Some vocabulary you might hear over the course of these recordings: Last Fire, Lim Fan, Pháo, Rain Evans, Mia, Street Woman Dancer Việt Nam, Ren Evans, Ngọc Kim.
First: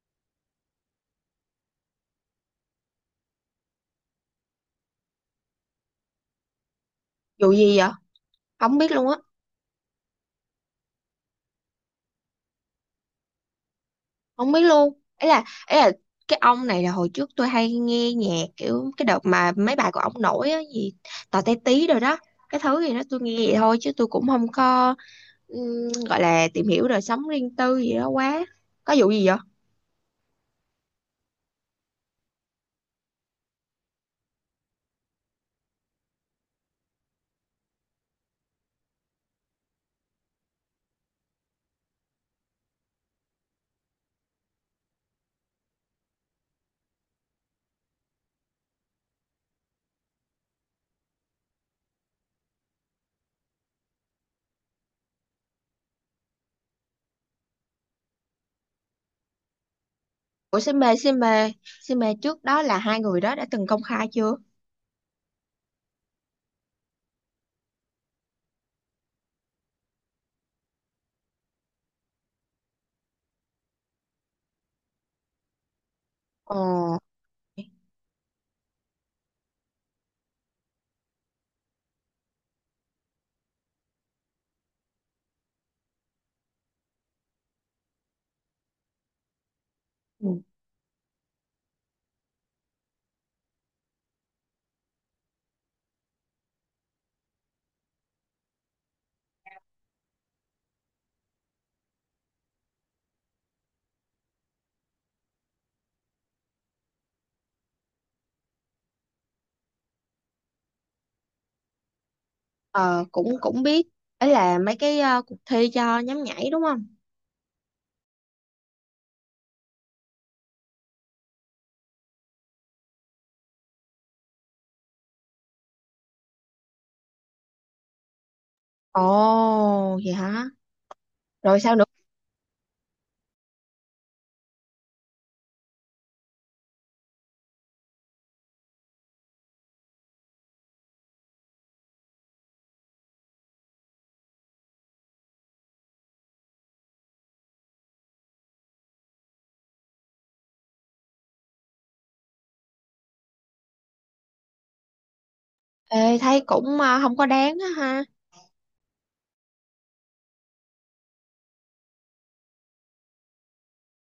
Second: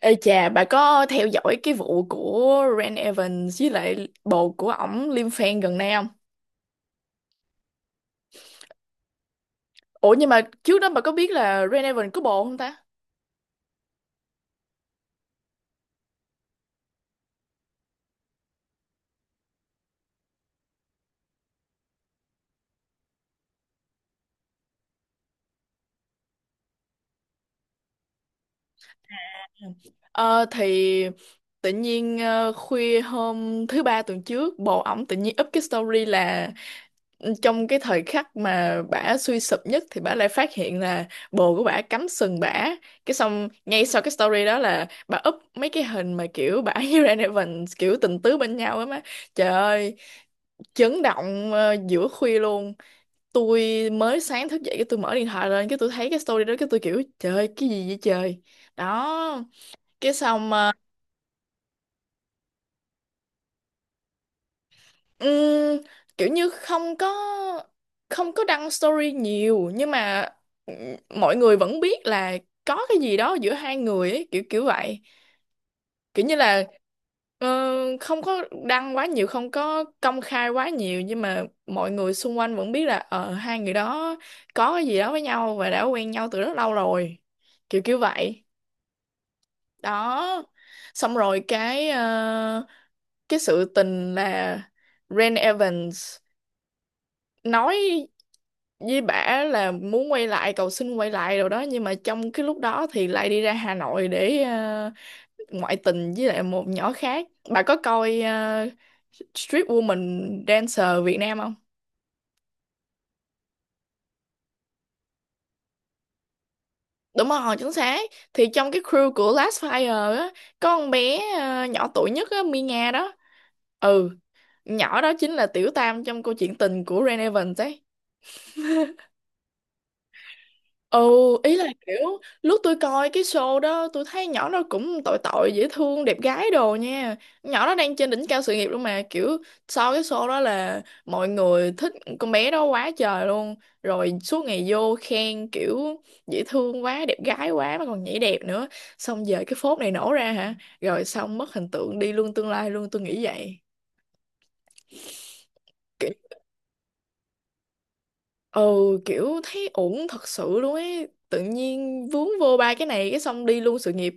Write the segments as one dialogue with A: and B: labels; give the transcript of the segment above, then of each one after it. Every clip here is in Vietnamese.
A: Ê chà, bà có theo dõi cái vụ của Ren Evans với lại bồ của ổng Lim Fan gần đây không?
B: Vụ gì vậy? Không biết luôn á,
A: Ủa nhưng mà trước đó bà có biết là Ren Evans có bồ không ta?
B: không biết luôn. Ấy là cái ông này là hồi trước tôi hay nghe nhạc kiểu cái đợt mà mấy bài của ông nổi á gì tò te tí rồi đó. Cái thứ gì đó tôi nghe vậy thôi chứ tôi cũng không có gọi là tìm hiểu đời sống riêng tư gì đó quá. Có vụ gì vậy?
A: Ờ thì tự nhiên khuya hôm thứ ba tuần trước bồ ổng tự nhiên up cái story là trong cái thời khắc mà bả suy sụp nhất thì bả lại phát hiện là bồ của bả cắm sừng bả, cái xong ngay sau cái story đó là bả up mấy cái hình mà kiểu bả với Ren Evans kiểu tình tứ bên nhau. Á má, trời ơi, chấn động, giữa khuya luôn. Tôi mới sáng thức dậy cái tôi mở điện thoại lên, cái tôi thấy cái story đó, cái tôi kiểu trời ơi, cái gì vậy trời, đó. Cái xong
B: Ủa xin mê trước đó là hai người đó đã từng công khai chưa?
A: Ừm, kiểu như không có, không có đăng story nhiều nhưng mà ừm, mọi người vẫn biết là có cái gì đó giữa hai người ấy, kiểu kiểu vậy, kiểu như
B: Ờ,
A: là ờ, không có đăng quá nhiều, không có công khai quá nhiều nhưng mà mọi người xung quanh vẫn biết là, hai người đó có cái gì đó với nhau và đã quen nhau từ rất lâu rồi, kiểu kiểu vậy
B: ừ.
A: đó. Xong rồi cái sự tình là Ren Evans nói với bả là muốn quay lại, cầu xin quay lại rồi đó, nhưng mà trong cái lúc đó thì lại đi ra Hà Nội để ngoại tình với lại một nhỏ khác. Bà có coi Street Woman Dancer Việt Nam không?
B: Ờ, cũng cũng biết, ấy là mấy cái cuộc thi cho nhóm nhảy đúng không?
A: Đúng rồi, chính xác. Thì trong cái crew của Last Fire á, có con bé nhỏ tuổi nhất á, Mia đó. Ừ, nhỏ đó chính là tiểu tam trong câu chuyện tình của Ren Evans ấy.
B: Ồ vậy hả?
A: Ừ, ý
B: Rồi
A: là
B: sao?
A: kiểu lúc tôi coi cái show đó tôi thấy nhỏ nó cũng tội tội, dễ thương, đẹp gái đồ nha. Nhỏ nó đang trên đỉnh cao sự nghiệp luôn mà, kiểu sau cái show đó là mọi người thích con bé đó quá trời luôn, rồi suốt ngày vô khen kiểu dễ thương quá, đẹp gái quá mà còn nhảy đẹp nữa. Xong giờ cái phốt này nổ ra hả, rồi xong mất hình tượng đi luôn, tương lai luôn, tôi nghĩ vậy.
B: Ê, thấy cũng không có đáng á ha.
A: Ừ, kiểu thấy ổn thật sự luôn ấy, tự nhiên vướng vô ba cái này cái xong đi luôn sự nghiệp.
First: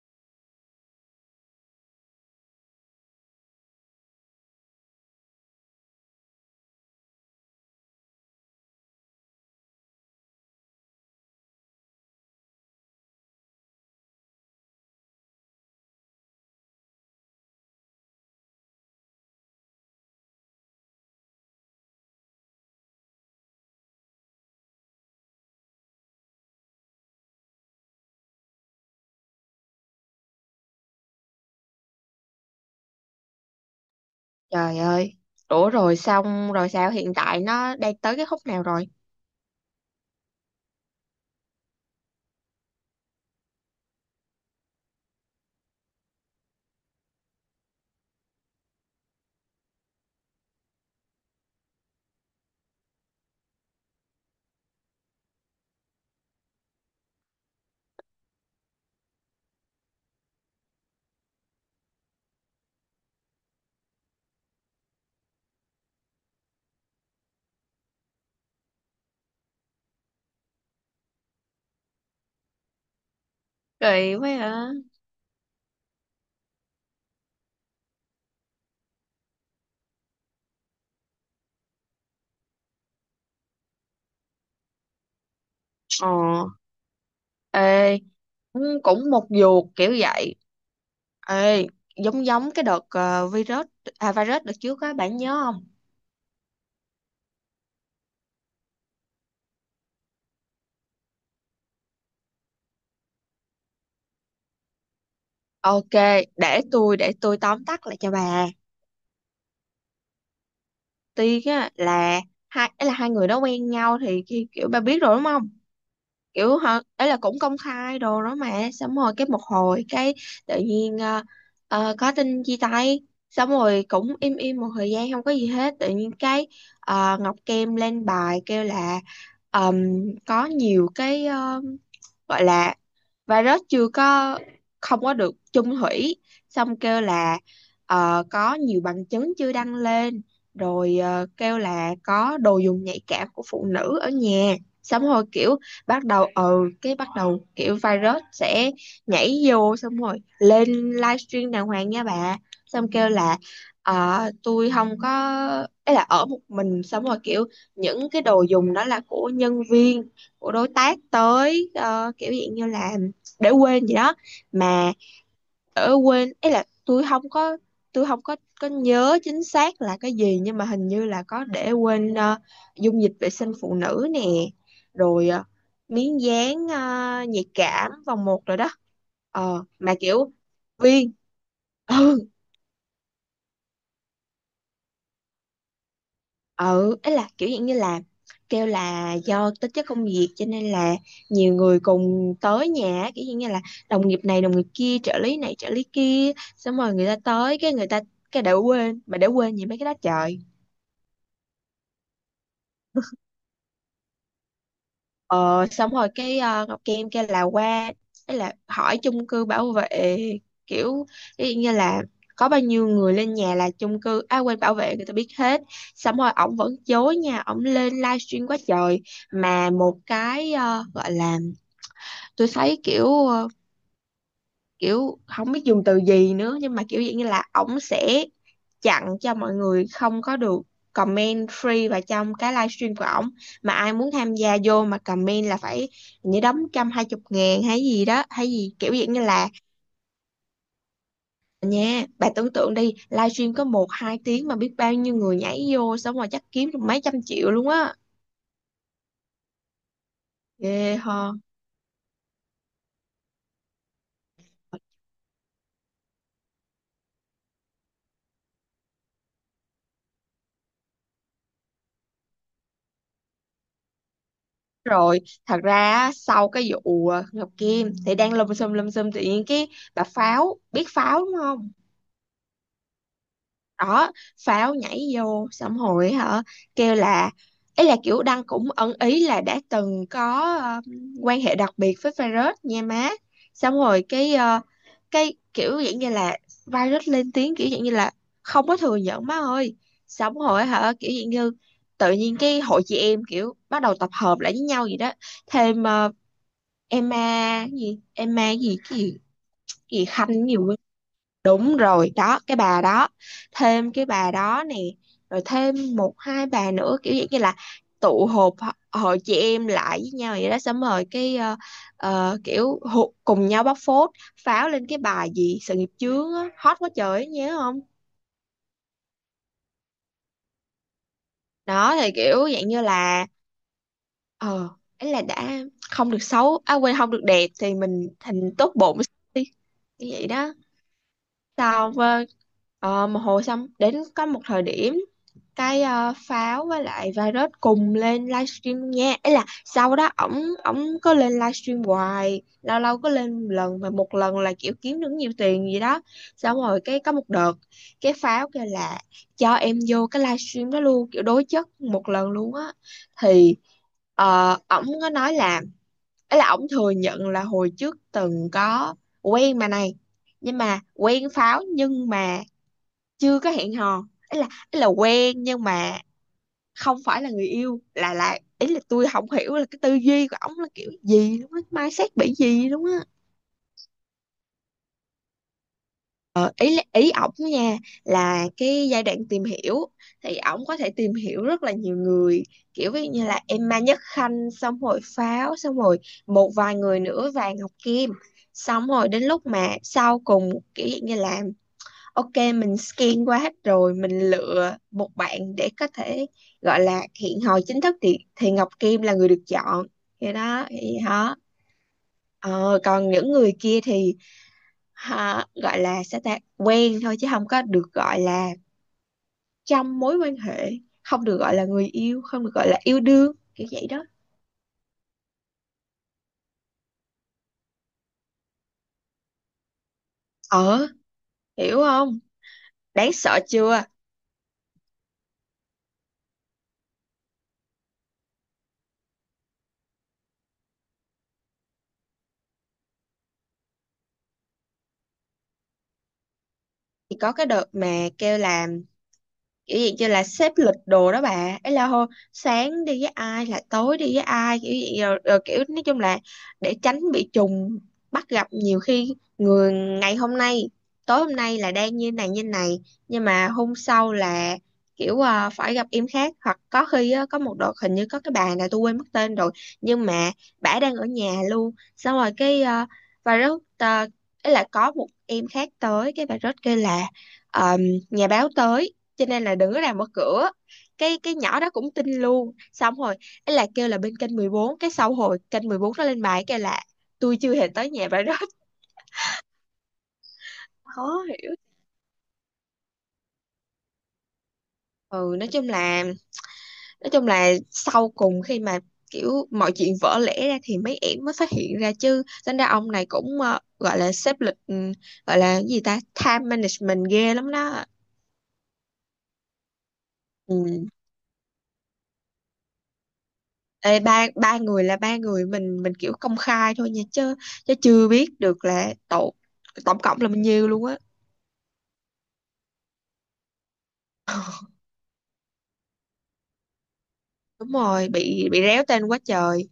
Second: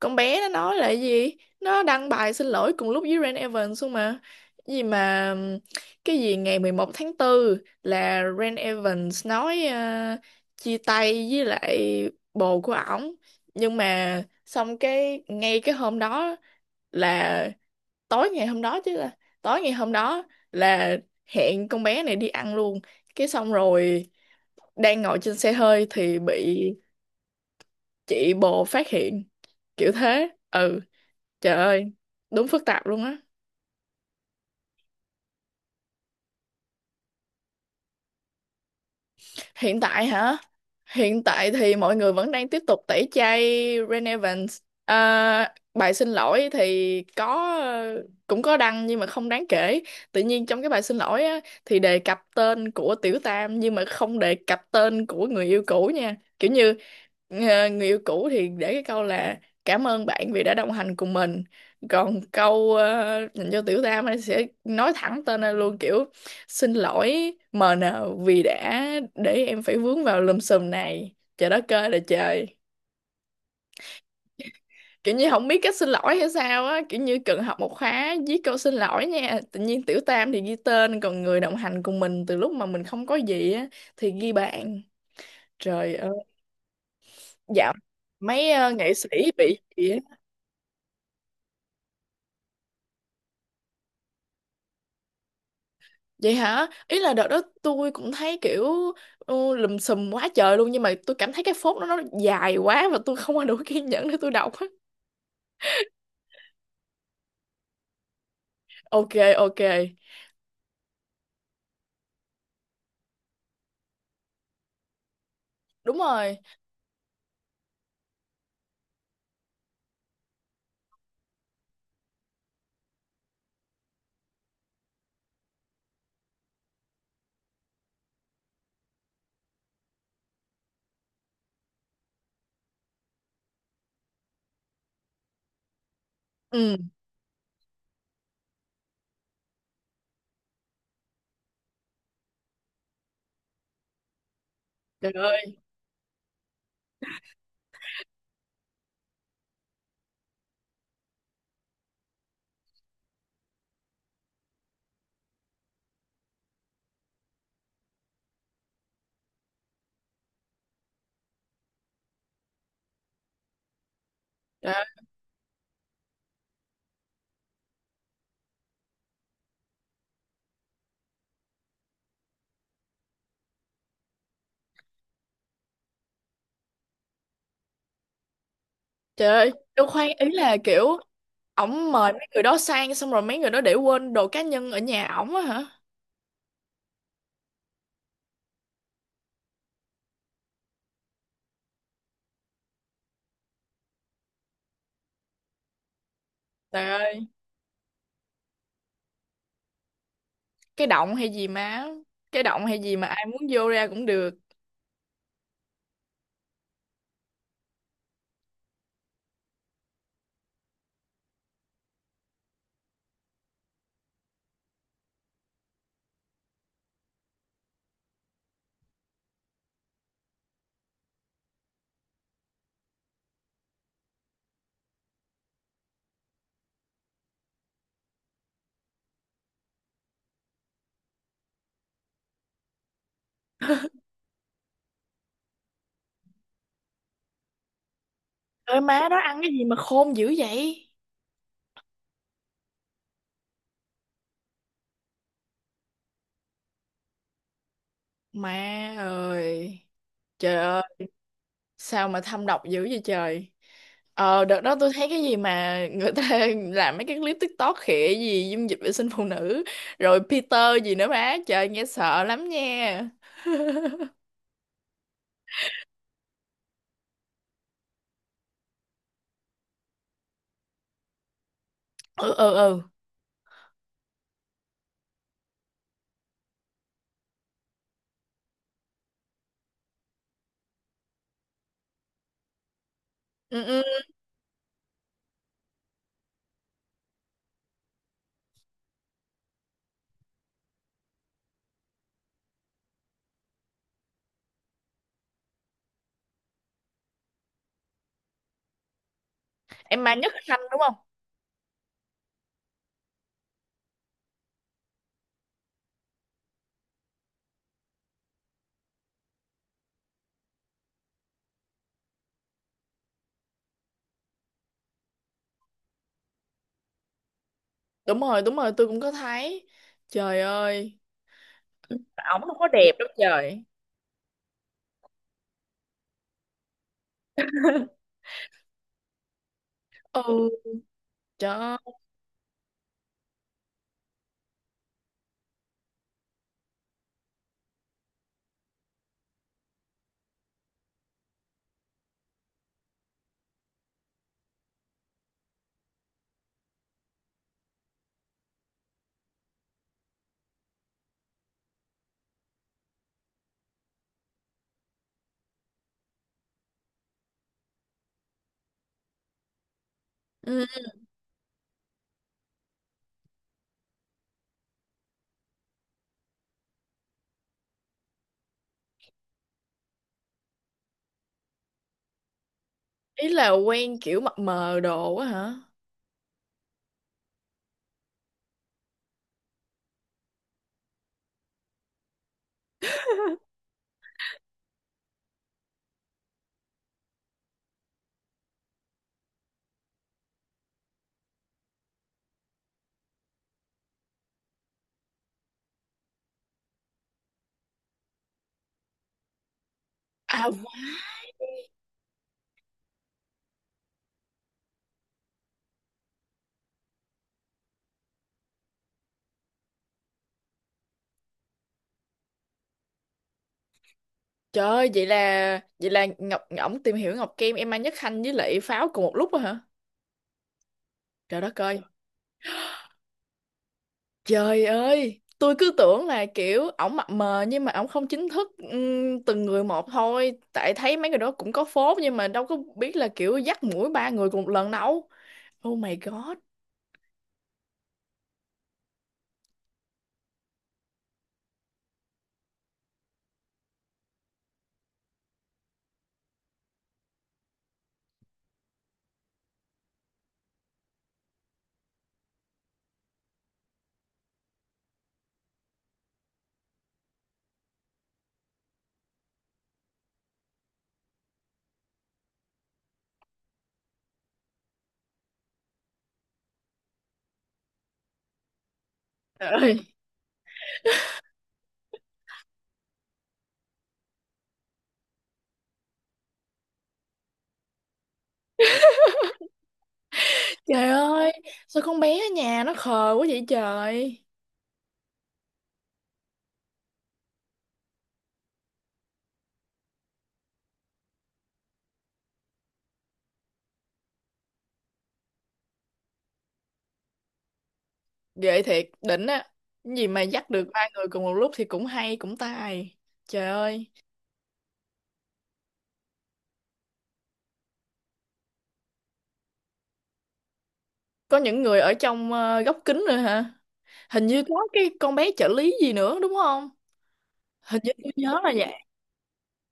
A: Con bé nó nói là cái gì, nó đăng bài xin lỗi cùng lúc với Rain Evans luôn mà. Cái gì mà cái gì ngày 11 tháng 4 là Rain Evans nói chia tay với lại bồ của ổng, nhưng mà xong cái ngay cái hôm đó là tối ngày hôm đó, chứ là tối ngày hôm đó là hẹn con bé này đi ăn luôn. Cái xong rồi đang ngồi trên xe hơi thì bị chị bồ phát hiện, kiểu thế. Ừ, trời ơi, đúng phức tạp luôn á.
B: Trời ơi. Ủa rồi xong rồi sao, hiện tại nó đang tới cái khúc nào rồi?
A: Hiện tại hả? Hiện tại thì mọi người vẫn đang tiếp tục tẩy chay Ren Evans. À, bài xin lỗi thì có, cũng có đăng nhưng mà không đáng kể. Tự nhiên trong cái bài xin lỗi á, thì đề cập tên của Tiểu Tam nhưng mà không đề cập tên của người yêu cũ nha. Kiểu như người yêu cũ thì để cái câu là cảm ơn bạn vì đã đồng hành cùng mình. Còn câu dành cho Tiểu Tam ấy sẽ nói thẳng tên ra luôn, kiểu xin lỗi MN vì đã để em phải vướng vào lùm xùm này. Trời đất ơi là trời.
B: Kỳ quá hả?
A: Kiểu như không biết cách xin lỗi hay sao á. Kiểu như cần học một khóa viết câu xin lỗi nha. Tự nhiên tiểu tam thì ghi tên, còn người đồng hành cùng mình từ lúc mà mình không có gì á thì ghi bạn. Trời
B: Ờ.
A: ơi. Dạo
B: Ê,
A: mấy
B: cũng
A: nghệ sĩ
B: cũng một
A: bị
B: vuột
A: gì
B: kiểu
A: á.
B: vậy. Ê, giống giống cái đợt virus đợt trước á, bạn nhớ không?
A: Vậy hả? Ý là đợt đó tôi cũng thấy kiểu ừ, lùm xùm quá trời luôn. Nhưng mà tôi cảm thấy cái phốt đó nó dài quá, và tôi không có đủ kiên nhẫn để tôi đọc á.
B: Ok, để tôi tóm tắt lại cho bà.
A: Ok, ok,
B: Tuy á là hai, ấy là hai người đó quen nhau thì kiểu bà biết rồi đúng không?
A: đúng rồi,
B: Kiểu họ, ấy là cũng công khai đồ đó mà, xong rồi cái một hồi cái tự nhiên có tin chia tay, xong rồi cũng im im một thời gian không có gì hết, tự nhiên cái Ngọc Kem lên bài kêu là ờm, có nhiều cái gọi là và nó chưa có, không có được chung thủy,
A: ừ,
B: xong kêu là có nhiều bằng chứng chưa đăng lên, rồi kêu là có đồ dùng nhạy cảm của phụ nữ ở nhà, xong
A: trời
B: rồi
A: ơi,
B: kiểu bắt đầu kiểu virus sẽ nhảy vô, xong rồi lên livestream đàng hoàng nha bà, xong kêu là tôi không có, ấy là ở một mình, xong rồi kiểu những cái đồ dùng đó là của nhân viên, của đối tác tới kiểu dạng như là để quên gì đó
A: trời ơi,
B: mà, ở quên, ấy là tôi không có có nhớ chính xác là cái gì, nhưng mà hình như là có để quên dung dịch vệ sinh phụ nữ nè, rồi miếng dán nhạy cảm vòng một rồi đó.
A: trời ơi,
B: Ờ
A: đâu
B: mà
A: khoan, ý
B: kiểu
A: là kiểu
B: viên
A: ổng mời
B: Ừ,
A: mấy người đó sang xong rồi mấy người đó để quên đồ cá nhân ở nhà ổng á hả?
B: ừ, ấy là kiểu dạng như là kêu là do tính chất công việc cho nên là nhiều người cùng tới nhà á, kiểu dạng như là đồng nghiệp này đồng nghiệp kia, trợ lý này trợ lý kia, xong
A: Trời
B: rồi người ta
A: ơi,
B: tới cái người ta cái đã quên, mà đã quên gì mấy cái đó trời.
A: cái động hay gì má, cái động hay gì mà ai muốn vô ra cũng được.
B: Ờ, xong rồi cái Ngọc Kim kêu là qua, ấy là hỏi chung cư bảo vệ, kiểu ví dụ như là có bao nhiêu người lên nhà là chung cư, à quên bảo vệ, người ta biết hết, xong rồi ổng vẫn chối nha, ổng lên livestream quá trời, mà một cái gọi là tôi thấy kiểu kiểu không biết dùng từ gì nữa, nhưng mà kiểu dạng như là ổng sẽ chặn cho mọi người không có được comment free vào trong cái livestream của ổng, mà ai muốn tham gia vô mà comment là phải như đóng 120.000 hay gì đó, hay gì
A: Trời ơi,
B: kiểu
A: má
B: dạng
A: đó
B: như
A: ăn
B: là,
A: cái gì mà khôn dữ vậy.
B: nha bà tưởng tượng đi, livestream có một hai tiếng mà biết bao nhiêu người nhảy vô, xong rồi chắc kiếm được mấy trăm triệu luôn á,
A: Má ơi, trời ơi,
B: ghê ho.
A: sao mà thâm độc dữ vậy trời. Ờ, đợt đó tôi thấy cái gì mà người ta làm mấy cái clip TikTok khịa gì dung dịch vệ sinh phụ nữ, rồi Peter gì nữa má, trời nghe sợ lắm nha.
B: Rồi thật ra á, sau cái vụ Ngọc Kim thì đang lùm xùm lùm xùm, tự nhiên cái bà Pháo, biết Pháo đúng không?
A: Ừ, ừ, ừ,
B: Đó, pháo nhảy vô xong hồi hả, kêu là, ấy là kiểu Đăng cũng ẩn ý là đã từng có quan hệ đặc biệt với virus nha má,
A: ừ,
B: xong
A: ừ,
B: rồi cái kiểu dạng như là virus lên tiếng kiểu dạng như là không có thừa nhận má ơi, xong rồi hả, kiểu dạng như tự nhiên cái hội chị em kiểu bắt đầu tập hợp lại với nhau gì đó, thêm Emma gì Emma gì, cái gì cái
A: em
B: gì
A: mang nhất
B: Khanh
A: khanh
B: nhiều.
A: đúng không?
B: Đúng rồi, đó, cái bà đó, thêm cái bà đó nè, rồi thêm một hai bà nữa kiểu dạng như là tụ họp hội chị em lại với nhau vậy đó, xong rồi cái kiểu cùng nhau bóc phốt, pháo lên cái bài gì sự nghiệp chướng á, hot quá trời ấy, nhớ không?
A: Đúng rồi, đúng rồi, tôi cũng có thấy. Trời ơi,
B: Đó thì
A: ổng
B: kiểu
A: không có
B: dạng như
A: đẹp đâu
B: là
A: trời.
B: ờ ấy là đã không được xấu, à quên không được đẹp thì mình thành tốt bụng đi, như vậy
A: Ừ,
B: đó.
A: trời ơi.
B: Sau một hồi, xong đến có một thời điểm cái pháo với lại virus cùng lên livestream luôn nha, ấy là sau đó ổng ổng có lên livestream hoài, lâu lâu có lên một lần mà một lần là kiểu kiếm được nhiều tiền gì đó, xong rồi cái có một đợt cái pháo kêu là cho em vô cái livestream đó luôn, kiểu đối chất một lần luôn á, thì ổng có nói là, ấy là ổng thừa nhận là hồi trước từng có quen mà này, nhưng
A: Ừ.
B: mà quen pháo nhưng mà chưa có hẹn hò, ấy là quen nhưng mà không phải là người yêu, là ý là tôi không hiểu là cái tư duy của ổng là kiểu gì luôn á, mindset bị gì luôn á.
A: Ý là quen kiểu mập mờ đồ á hả?
B: Ờ, ý ý ổng nha là cái giai đoạn tìm hiểu thì ổng có thể tìm hiểu rất là nhiều người, kiểu ví dụ như là Emma Nhất Khanh, xong rồi Pháo, xong rồi một vài người nữa, và Ngọc Kim, xong rồi đến lúc mà sau cùng kiểu dạng như là ok mình scan qua hết rồi mình lựa một bạn để có thể gọi là hẹn hò chính thức thì Ngọc Kim là người được chọn, thì
A: À
B: đó
A: vâng.
B: thì đó. Ờ, còn những người kia thì ha, gọi là sẽ ta quen thôi chứ không có được gọi là trong mối quan hệ, không được gọi là người yêu, không được gọi là yêu đương, kiểu vậy đó.
A: Trời ơi, vậy là, vậy là Ngọc, ổng tìm hiểu Ngọc Kim, em mang nhất khanh với lại Pháo cùng một lúc á hả?
B: ờ
A: Trời đất
B: Hiểu
A: ơi.
B: không? Đáng sợ chưa?
A: Trời ơi, tôi cứ tưởng là kiểu ổng mập mờ nhưng mà ổng không chính thức từng người một thôi. Tại thấy mấy người đó cũng có phốt nhưng mà đâu có biết là kiểu dắt mũi ba người cùng một lần đâu. Oh my god.
B: Thì có cái đợt mà kêu là kiểu gì như là xếp lịch đồ đó bà, ấy là hô sáng đi với ai là tối đi với ai kiểu gì rồi kiểu nói chung là để tránh bị trùng bắt gặp, nhiều khi người ngày hôm nay, tối hôm nay là đang như này như này, nhưng mà hôm sau là kiểu phải gặp em khác, hoặc có khi á, có một đợt hình như có cái bà này tôi quên mất tên rồi, nhưng mà bả đang ở nhà luôn, xong rồi cái và rất, ấy là có một em khác tới, cái bà rất kêu là ờ, nhà báo tới cho nên
A: Trời
B: là đừng
A: ơi,
B: có làm mở cửa, cái nhỏ đó cũng tin luôn, xong rồi ấy là kêu là bên kênh 14, cái sau hồi kênh 14 nó lên bài kêu là tôi chưa hề tới nhà bà đó
A: trời
B: khó
A: ơi,
B: hiểu.
A: sao con bé ở nhà nó khờ quá vậy trời.
B: Ừ, nói chung là sau cùng khi mà kiểu mọi chuyện vỡ lẽ ra thì mấy em mới phát hiện ra, chứ tính ra ông này cũng gọi là xếp lịch, gọi là cái gì ta, time management ghê lắm đó.
A: Ghê thiệt, đỉnh á. Cái gì mà dắt được ba
B: Ừ.
A: người cùng một lúc thì cũng hay, cũng tài. Trời ơi,
B: Ê, ba ba người là ba người mình kiểu công khai thôi nha, chứ chứ chưa biết được là tổng cộng là bao nhiêu luôn á
A: có những người ở trong góc kính rồi hả? Hình như có cái con bé trợ lý gì nữa đúng không?
B: đúng
A: Hình như
B: rồi,
A: tôi nhớ
B: bị
A: là
B: bị
A: vậy.
B: réo tên quá trời.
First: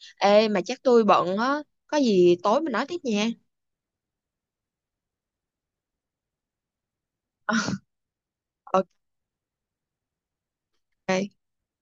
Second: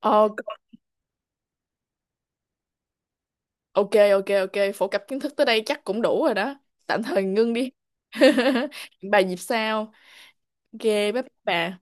A: Ờ.
B: Ê mà chắc tôi bận á, có gì tối mình nói tiếp nha
A: Ok, ok, ok, phổ cập kiến thức tới đây chắc cũng đủ rồi đó, tạm thời ngưng đi. Hẹn bà dịp sau. Ok bye bye
B: ok.
A: bà.